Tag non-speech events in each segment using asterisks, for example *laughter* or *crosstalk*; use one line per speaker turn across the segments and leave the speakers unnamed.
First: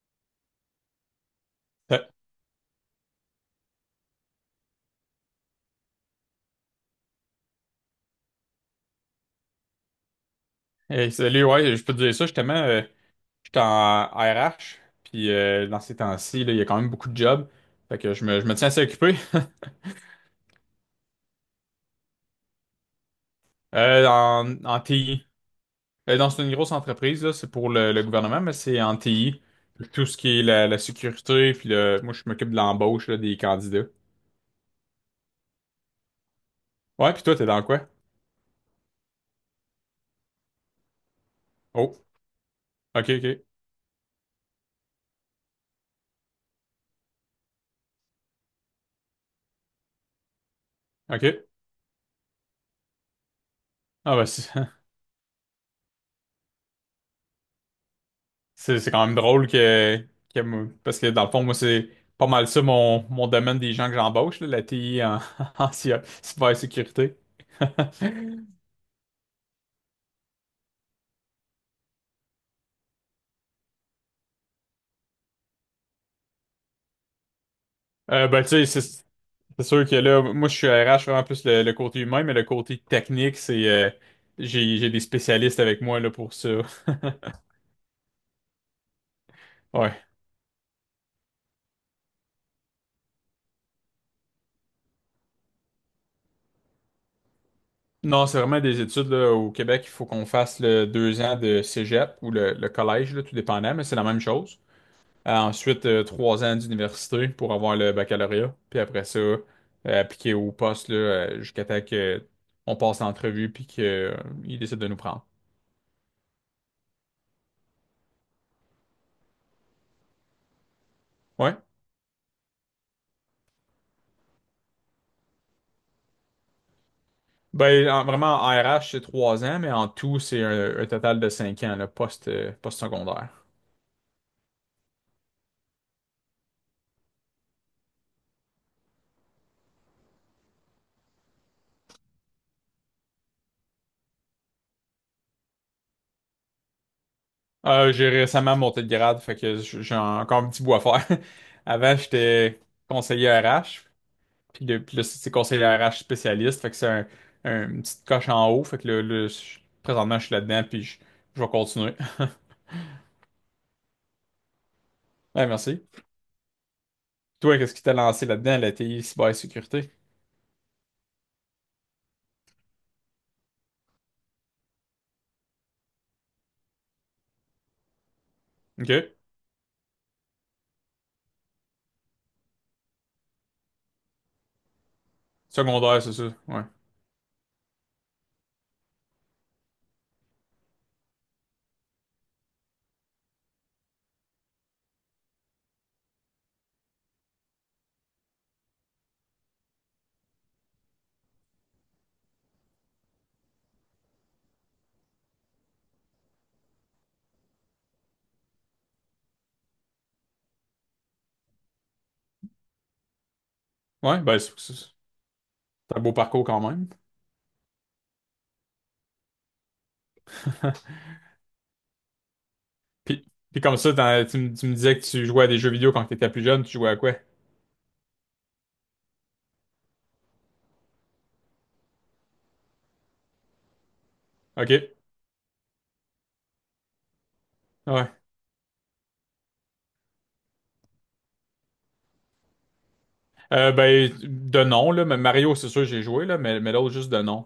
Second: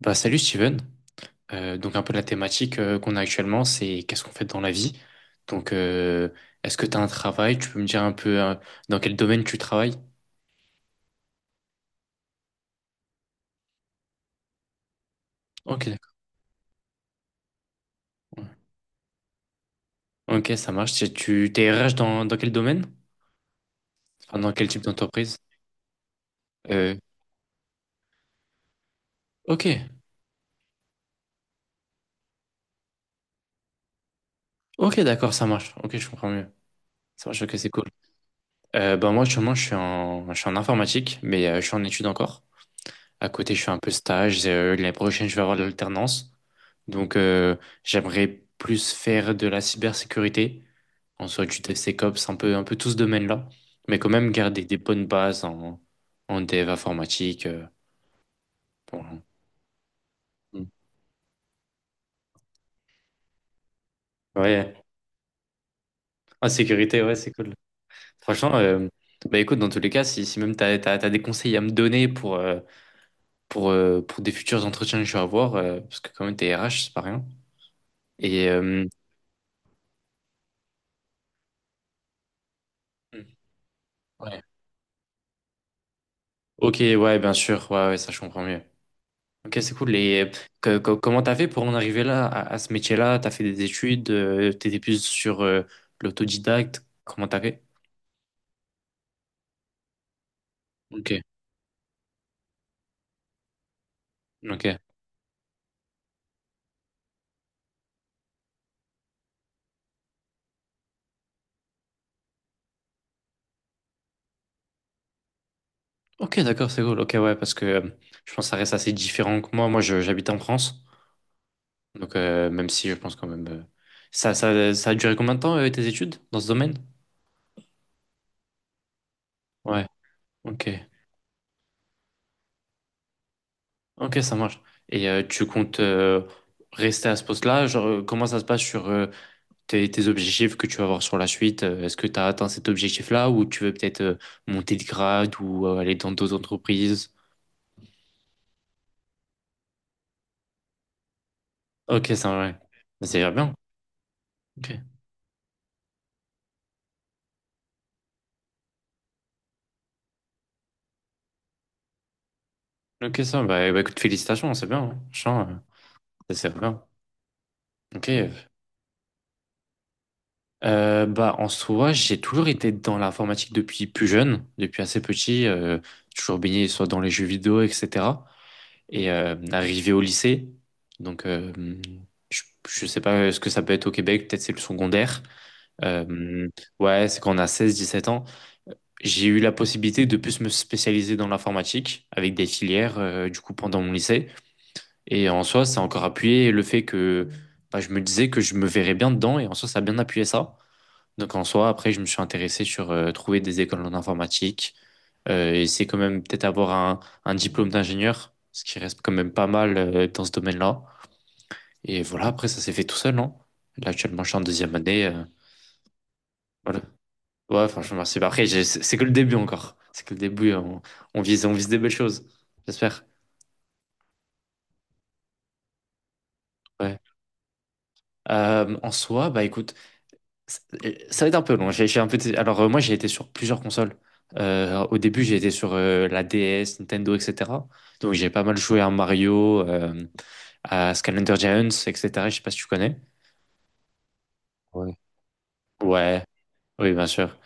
Bah, salut Steven. Donc
Euh,
un peu la thématique qu'on a actuellement, c'est qu'est-ce qu'on fait dans la vie. Donc euh, Est-ce que tu as un travail? Tu peux me dire un peu dans quel domaine tu travailles?
Hey, salut, ouais, je peux te dire ça, justement, j'étais en RH, puis dans
Ok,
ces
d'accord.
temps-ci, là, il y a quand même beaucoup de jobs, fait que
Ouais.
je me tiens assez occupé. *laughs*
Ok, ça marche. T'es RH dans quel domaine? Enfin, dans quel
En
type
TI.
d'entreprise?
Dans une grosse
Euh,
entreprise, là, c'est pour le gouvernement, mais c'est en TI,
ok,
tout ce qui est la sécurité, puis moi, je m'occupe de l'embauche là, des candidats.
ok, d'accord, ça marche. Ok, je comprends mieux.
Ouais, puis
Ça
toi,
marche,
t'es
ok,
dans
c'est cool.
quoi?
Bah, moi, actuellement, je suis en informatique, mais je suis en
Oh,
études encore.
ok,
À
ok,
côté, je fais un peu stage. L'année prochaine, je vais avoir de l'alternance. Donc, euh, J'aimerais plus faire de la cybersécurité,
ok.
en soit du DevSecOps, un peu tout ce domaine-là, mais quand
Ah bah,
même
c'est...
garder des
*laughs*
bonnes bases en dev informatique.
C'est quand même
Pour-
drôle
Mm.
parce que dans le fond, moi, c'est pas mal ça mon domaine des gens que j'embauche, là, la
Ouais,
TI en, *laughs* en
en sécurité, ouais,
cybersécurité.
c'est cool.
*laughs*
Franchement, bah écoute, dans tous les cas, si même t'as des conseils à me donner pour des futurs entretiens que je vais avoir, parce que quand même, t'es RH, c'est pas rien.
Ben, tu
Et,
sais, c'est c'est sûr que là, moi, je suis RH, vraiment plus le côté humain, mais le côté technique, c'est
Ouais.
j'ai des spécialistes avec moi là, pour ça. *laughs*
Ok, ouais, bien sûr, ouais, ouais, ça, je comprends mieux. Ok, c'est
Ouais.
cool. Et comment t'as fait pour en arriver là, à ce métier-là? T'as fait des études, t'étais plus sur l'autodidacte. Comment t'as fait?
Non, c'est vraiment des études là, au Québec, il faut qu'on fasse le
Ok,
2 ans de cégep ou le collège, là, tout dépendant, mais c'est la même chose.
ok.
Ensuite, 3 ans d'université pour avoir le baccalauréat. Puis après ça, appliquer au poste là, jusqu'à temps que on passe l'entrevue puis qu'ils décident de nous prendre.
Ok, d'accord, c'est cool. Ok, ouais, parce que je pense que ça reste assez différent que moi. Moi, j'habite en France.
Ouais.
Même si je pense quand même. Ça a duré combien de temps, tes études dans ce domaine?
Ben, vraiment, en RH, c'est 3 ans, mais
Ouais,
en tout, c'est
ok.
un total de 5 ans, le poste, post-secondaire.
Ok, ça marche. Et tu comptes rester à ce poste-là? Genre, comment ça se passe sur tes objectifs que tu vas avoir sur la suite. Est-ce que tu as atteint cet objectif-là ou tu veux peut-être monter de grade ou aller dans d'autres entreprises?
J'ai récemment monté de grade, fait que j'ai encore un petit bout à faire. *laughs* Avant,
Ok, ça, ouais.
j'étais
C'est déjà
conseiller
bien.
RH.
Ok,
Puis là, c'est conseiller RH spécialiste. Fait que c'est une petite coche en haut. Fait que là, présentement, je suis là-dedans, puis je vais continuer. *laughs*
ok, ça, bah, bah, écoute, félicitations, c'est bien, hein. Franchement,
Ouais, merci.
ça, c'est bien.
Toi, qu'est-ce qui t'a
Ok.
lancé là-dedans, la TI, cybersécurité?
Bah, en soi, j'ai toujours été dans l'informatique depuis plus jeune, depuis assez petit. Euh, toujours baigné soit dans les jeux vidéo, etc. Et
OK.
arrivé au lycée, donc euh, je, je sais pas ce que ça peut être au Québec, peut-être c'est le secondaire.
Secondaire, c'est ça.
Euh,
Ouais.
ouais, c'est quand on a seize dix-sept ans. J'ai eu la possibilité de plus me spécialiser dans l'informatique avec des filières, du coup, pendant mon lycée. Et en soi, ça a encore appuyé le fait que bah, je me disais que je me verrais bien dedans. Et en soi, ça a bien appuyé ça. Donc en soi, après, je me suis intéressé sur trouver des écoles en informatique. Et c'est quand même peut-être avoir un diplôme d'ingénieur, ce qui reste quand même pas mal dans ce domaine-là. Et voilà, après, ça s'est fait tout seul, non? Là,
Ouais,
actuellement, je suis
ben,
en
c'est c'est-
deuxième année.
c'est un beau parcours quand
Voilà.
même.
Ouais, franchement, merci. Bah, après, c'est que le début encore. C'est que le début, hein.
*laughs*
On vise, on vise des belles choses. J'espère.
Puis, Puis comme ça, tu me disais que tu jouais à des jeux vidéo quand t'étais plus jeune, tu jouais à
Ouais.
quoi?
En soi, bah écoute, ça ça va être un peu long. J'ai un peu été- Alors, moi, j'ai été sur plusieurs consoles.
OK.
Au début, j'ai été sur la DS, Nintendo, etc. Donc,
Ouais.
j'ai pas mal joué à Mario, à Skylander Giants, etc. Je sais pas si tu connais.
Ben, de nom,
Ouais.
là, mais Mario, c'est sûr, j'ai
Ouais,
joué, là, mais l'autre,
oui, bien
juste de
sûr.
nom.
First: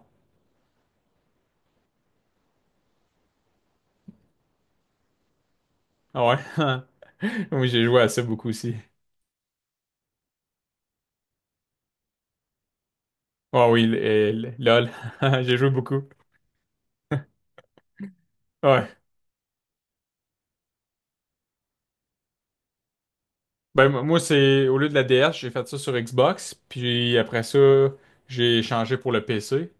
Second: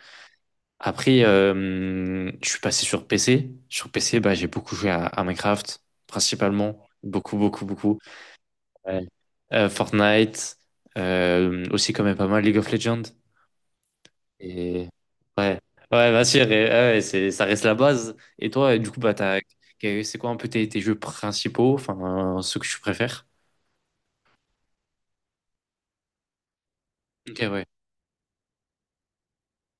Après, je suis passé sur PC. Sur PC, bah, j'ai beaucoup joué à Minecraft,
Ah ouais.
principalement. Beaucoup,
*laughs*
beaucoup,
Oui, j'ai
beaucoup.
joué à ça beaucoup aussi.
Ouais. Fortnite, aussi quand même pas mal League of Legends.
Oh oui,
Et
LOL. *laughs* J'ai
ouais,
joué beaucoup.
ouais, bien sûr. Et, ouais, c'est, ça reste la base. Et toi,
Ouais.
du coup, bah, c'est quoi un peu tes jeux principaux, enfin, ceux que tu préfères?
Ben, moi, c'est au lieu de la DS, j'ai fait ça sur Xbox. Puis
Ok,
après ça,
ouais.
j'ai changé pour le PC.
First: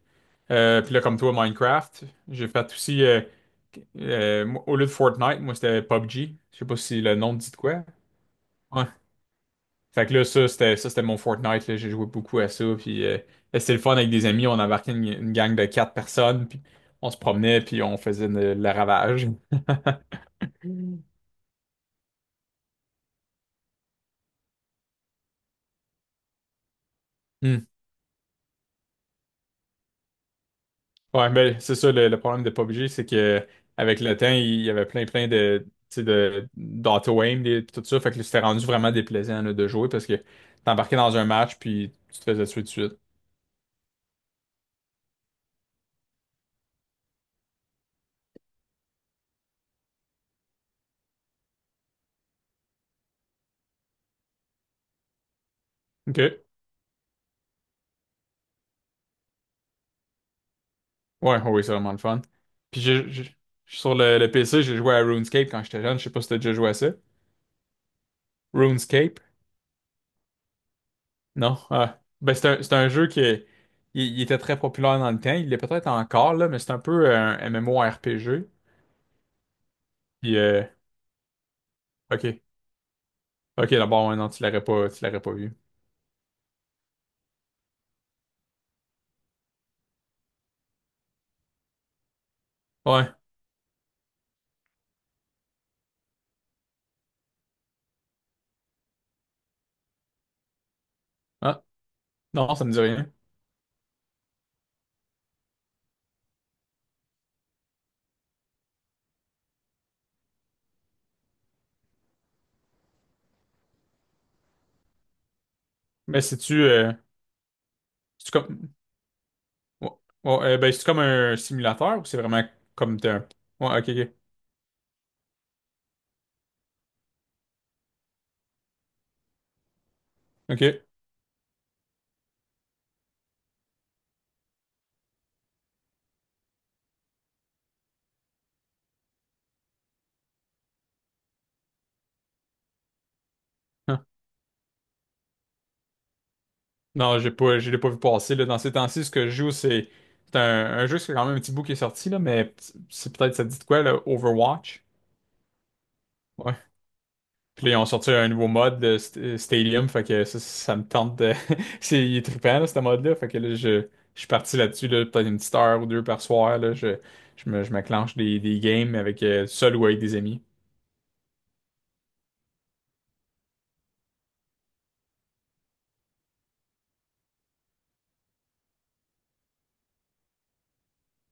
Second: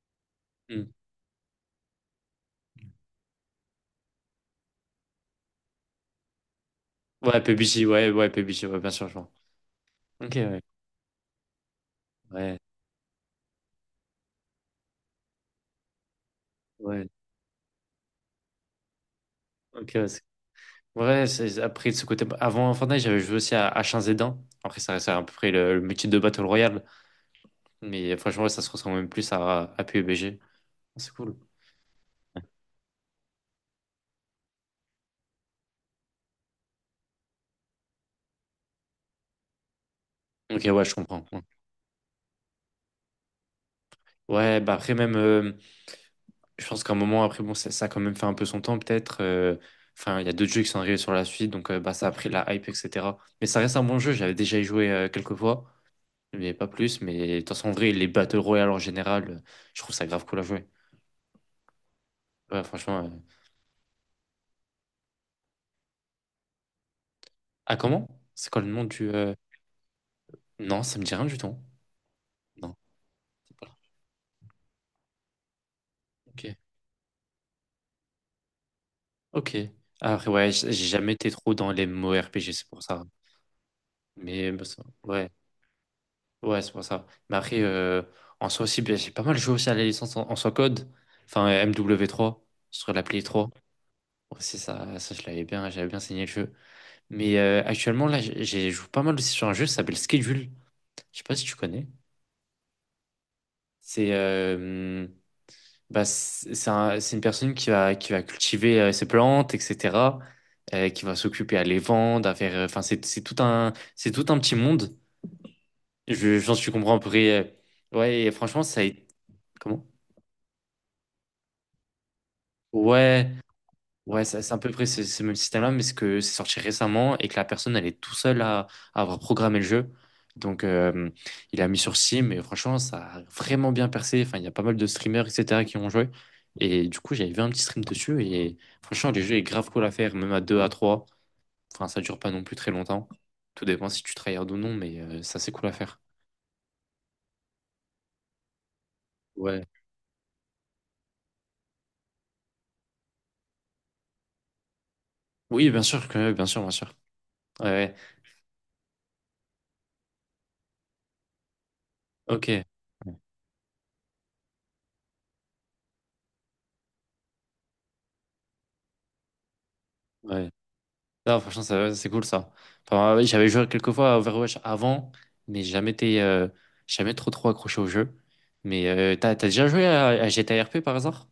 Hmm.
Puis là, comme toi, Minecraft. J'ai fait aussi, moi, au lieu de Fortnite, moi, c'était PUBG. Je sais pas si le nom
Ouais,
te dit de quoi.
PUBG, ouais, ouais, PUBG, ouais,
Ouais.
bien sûr, je vois.
Fait que là,
Ok, ouais,
ça, c'était mon Fortnite, là. J'ai joué beaucoup à
ouais,
ça. Puis c'était le fun avec des amis. On embarquait une gang de 4 personnes. Puis
ouais.
on se promenait. Puis on faisait le ravage.
Ok, ouais, Ouais, c'est- après de ce côté, bah, avant Fortnite, j'avais joué aussi à H1Z1. Après, ça reste à peu près le même type de Battle Royale. Mais franchement, ouais, ça se ressemble même plus à PUBG. C'est
Ouais,
cool.
ben c'est ça le problème de PUBG, c'est que avec le temps, il y avait plein plein de tu sais, de d'auto-aim, tout ça, fait que c'était rendu vraiment déplaisant là, de jouer parce que
Ok, ouais, je
t'embarquais dans
comprends.
un
Ouais,
match puis tu te faisais tuer tout de suite.
Ouais, bah après, même, je pense qu'à un moment, après, bon, ça a quand même fait un peu son temps, peut-être. Euh, enfin, il y a d'autres jeux qui sont arrivés sur la suite, donc bah, ça a pris la hype, etc. Mais ça reste un bon jeu, j'avais déjà y joué quelques fois,
OK.
mais pas plus. Mais de toute façon, en vrai, les Battle Royale en général, je trouve ça grave cool à jouer.
Ouais, oui, c'est vraiment le fun.
Ouais,
Puis
franchement.
je j'ai- Sur le PC, j'ai joué à RuneScape quand j'étais jeune, je sais pas si t'as déjà joué à ça.
Ah, comment? C'est quoi le nom du.
RuneScape?
Non, ça me dit rien du tout.
Non. Ah. Ben, c'est
Non,
un jeu qui est-
c'est pas là.
il était très populaire dans le temps, il l'est peut-être encore
Ok.
là, mais c'est un peu un MMORPG.
Ok. Après,
Puis
ouais, j'ai jamais été trop dans les mots
OK.
RPG, c'est pour ça.
Ok, d'abord, ouais, non,
Mais bah, ça-
tu l'aurais
ouais,
pas vu.
ouais, c'est pour ça. Mais après, en soi aussi, bah, j'ai pas mal joué aussi à la licence en soi code. Enfin, MW3 sur la
Ouais.
Play 3. C'est ça, j'avais bien saigné le jeu. Mais actuellement, là, j'ai joué pas mal aussi sur un jeu qui s'appelle Schedule. Je sais pas si tu
Ah,
connais.
non, ça me dit rien.
C'est bah, c'est une personne qui va cultiver ses plantes, etc. Euh, qui va s'occuper à les vendre, à faire. Euh, enfin, c'est tout un petit monde.
Mais
Je pense
c'est-tu
que tu
euh,
comprends à peu près. Euh, ouais, et
c'est-tu
franchement,
comme...
ça a été. Comment?
Ouais, ouais, ben, c'est comme un simulateur ou c'est vraiment comme t'es un...
Ouais.
Ouais, ok, ok.
Ouais, c'est à peu près ce même système-là, mais c'est que c'est sorti récemment et que la personne, elle est tout seule à avoir programmé le jeu. Donc,
Ok.
il a mis sur Steam et franchement, ça a vraiment bien percé. Enfin, il y a pas mal de streamers, etc., qui ont joué. Et du coup, j'avais vu un petit stream dessus et franchement, le jeu est grave cool à faire, même à 2 à trois. Enfin, ça dure pas non plus très longtemps. Tout dépend si
Ah.
tu tryhard ou non, mais ça, c'est cool à faire.
Non, j'ai pas, je l'ai pas vu passer, là. Dans ces temps-ci, ce que je joue,
Ouais.
c'est... C'est un jeu, c'est quand même un petit bout qui est sorti, là, mais c'est peut-être, ça te dit de quoi, là? Overwatch?
Oui, bien sûr que, bien
Ouais.
sûr, bien sûr. Ouais,
Puis là, ils ont
ouais.
sorti un nouveau mode de Stadium, fait que ça me tente de... *laughs* Il est
Ok.
trippant, là, ce mode-là, fait que là, je suis parti là-dessus, là, peut-être une petite heure ou deux par soir, là, je m'acclenche des games avec, seul ou avec des amis.
Ouais. Non, franchement, ça- c'est cool ça. Enfin, ouais, j'avais joué quelques fois à Overwatch avant, mais jamais été, jamais trop trop accroché au jeu. Mais t'as déjà joué à GTA RP par hasard?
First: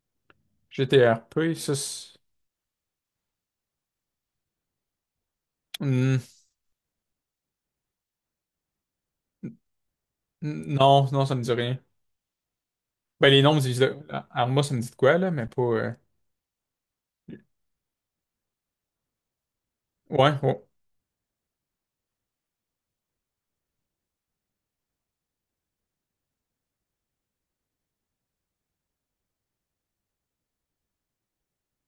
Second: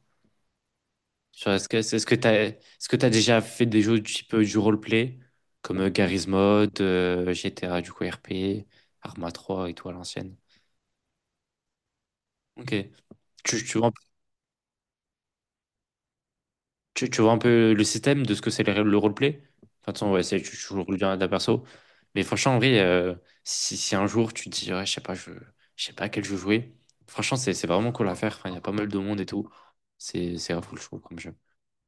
Genre,
GTRP,
est-ce
ça,
que,
c'est-...
est-ce que t'as déjà fait des jeux du type du roleplay, comme
Hmm,
Garry's Mod, GTA du coup RP, Arma 3 et tout à l'ancienne?
non, non, ça me dit rien.
Ok.
Ben, les noms, me
Tu, tu,
disent-... Arma, ça me dit de quoi, là, mais pas...
tu vois un peu le système de ce que c'est le roleplay? Enfin, de toute façon, ouais,
Ouais,
c'est, tu tu
ouais.
joues le bien d'un perso. Mais franchement, en vrai, si un jour tu te dis, ouais, je sais pas, je sais pas à quel jeu jouer, franchement, c'est vraiment cool à faire. Enfin, il y a pas mal de monde et tout. C'est grave cool, je trouve, comme jeu.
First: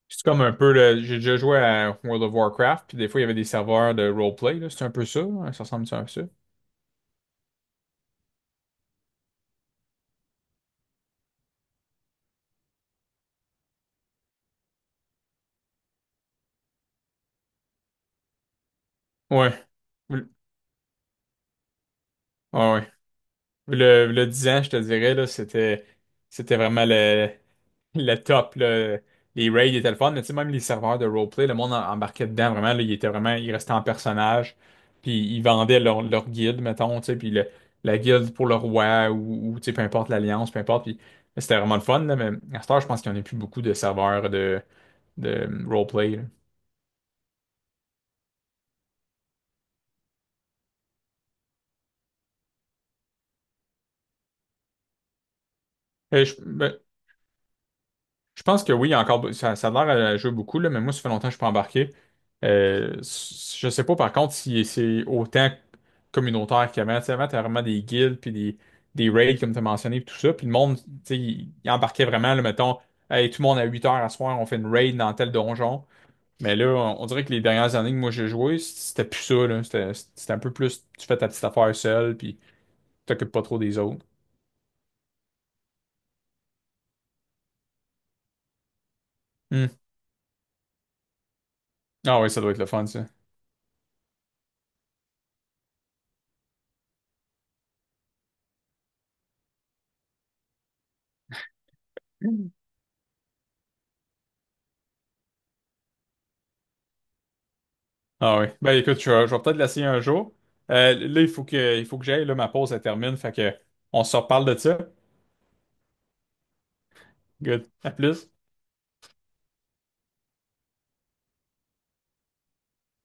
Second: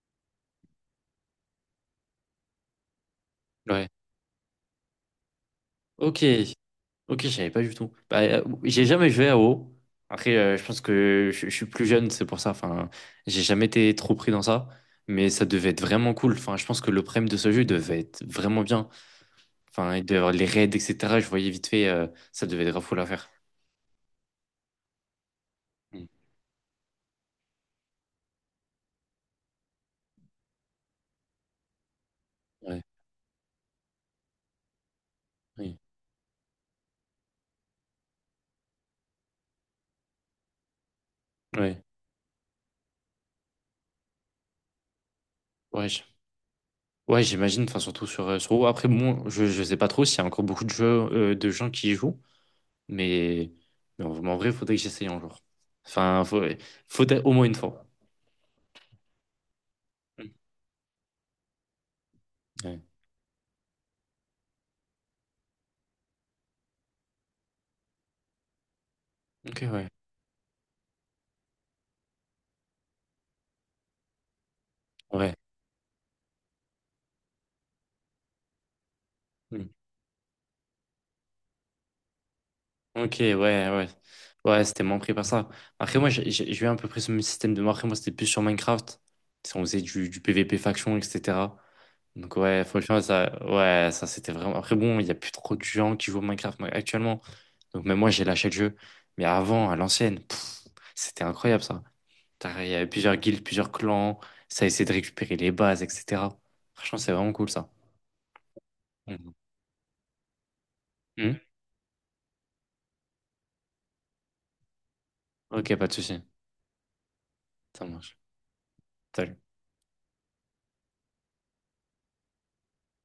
C'est comme un peu, là, j'ai déjà joué à World of Warcraft, puis des fois, il y avait des
Ouais.
serveurs de roleplay, là, c'est un peu ça, hein, ça ressemble ça un peu à ça.
Ok, ok, je savais pas du tout. Bah, j'ai jamais joué à WoW. Après, je pense que je suis plus jeune, c'est pour ça. Enfin, j'ai jamais été trop pris dans ça. Mais ça devait être vraiment cool. Enfin, je pense que le prime de ce jeu devait être vraiment bien.
Ouais.
Enfin, il devait y
Ouais,
avoir les raids, etc. Je voyais vite fait, ça devait être grave
ouais.
cool à faire.
Le 10 ans, je te dirais, là,
Mm.
c'était vraiment le top, là. Les raids étaient le fun, mais tu sais, même les serveurs de roleplay, le monde embarquait dedans, vraiment,
Ouais,
là, il restait en personnage, puis ils
oui,
vendaient leur guilde, mettons, tu sais, la guilde pour le roi, ou, tu sais, peu importe l'alliance, peu importe, puis c'était vraiment le
ouais,
fun, là, mais à cette heure, je pense qu'il n'y en a plus beaucoup de serveurs de
ouais,
roleplay, là.
ouais, j'imagine, enfin, surtout sur, sur WoW. Après, bon, je sais pas trop s'il y a encore beaucoup de jeux, de gens qui y jouent, mais, mais en, en vrai, il faudrait que j'essaye un jour. Enfin,
Euh, je-
faut-
ben,
Faudrait au moins une fois.
Je pense que oui, il y a encore, ça a l'air à
Mm.
jouer beaucoup, là, mais moi, ça fait longtemps que je suis pas embarqué.
Ouais.
Je sais pas, par contre, si c'est autant communautaire qu'avant. Tu sais, avant, t'avais vraiment des guildes, puis des raids, comme tu as
Ok, ouais,
mentionné, puis tout ça. Puis le monde, tu sais, il embarquait vraiment, là, mettons... Hey, tout le monde à 8 heures à soir, on fait une raid dans tel
ouais.
donjon. Mais là, on dirait que les dernières années que moi j'ai joué, c'était plus ça, là.
Mm.
C'était un peu plus, tu fais ta petite affaire seule, puis tu
Ok,
t'occupes
ouais,
pas trop des
ouais.
autres.
Ouais, c'était moins pris par ça. Après, moi, j'ai eu à peu près ce même système de moi. Après, moi, c'était plus sur Minecraft. On
Hmm.
faisait du PVP faction, etc.
Ah oui,
Donc
ça doit être
ouais,
le fun,
franchement,
ça.
ça, ouais, ça c'était vraiment... Après bon, il n'y a plus trop de gens qui jouent au Minecraft moi, actuellement. Donc même moi, j'ai lâché le jeu. Mais avant, à l'ancienne, pff, c'était incroyable ça. T'as- Il y avait plusieurs guildes, plusieurs clans. Ça essayait de récupérer les bases, etc. Franchement, c'est vraiment cool ça.
Ah oui. Ben écoute, je, vais
Mhm.
je vais peut-être l'essayer un jour. Là,
Mhm.
il faut que j'aille, là, ma pause, elle termine. Fait que on se reparle de ça.
Ok, pas de souci.
Good.
Ça
À
marche.
plus.
Salut.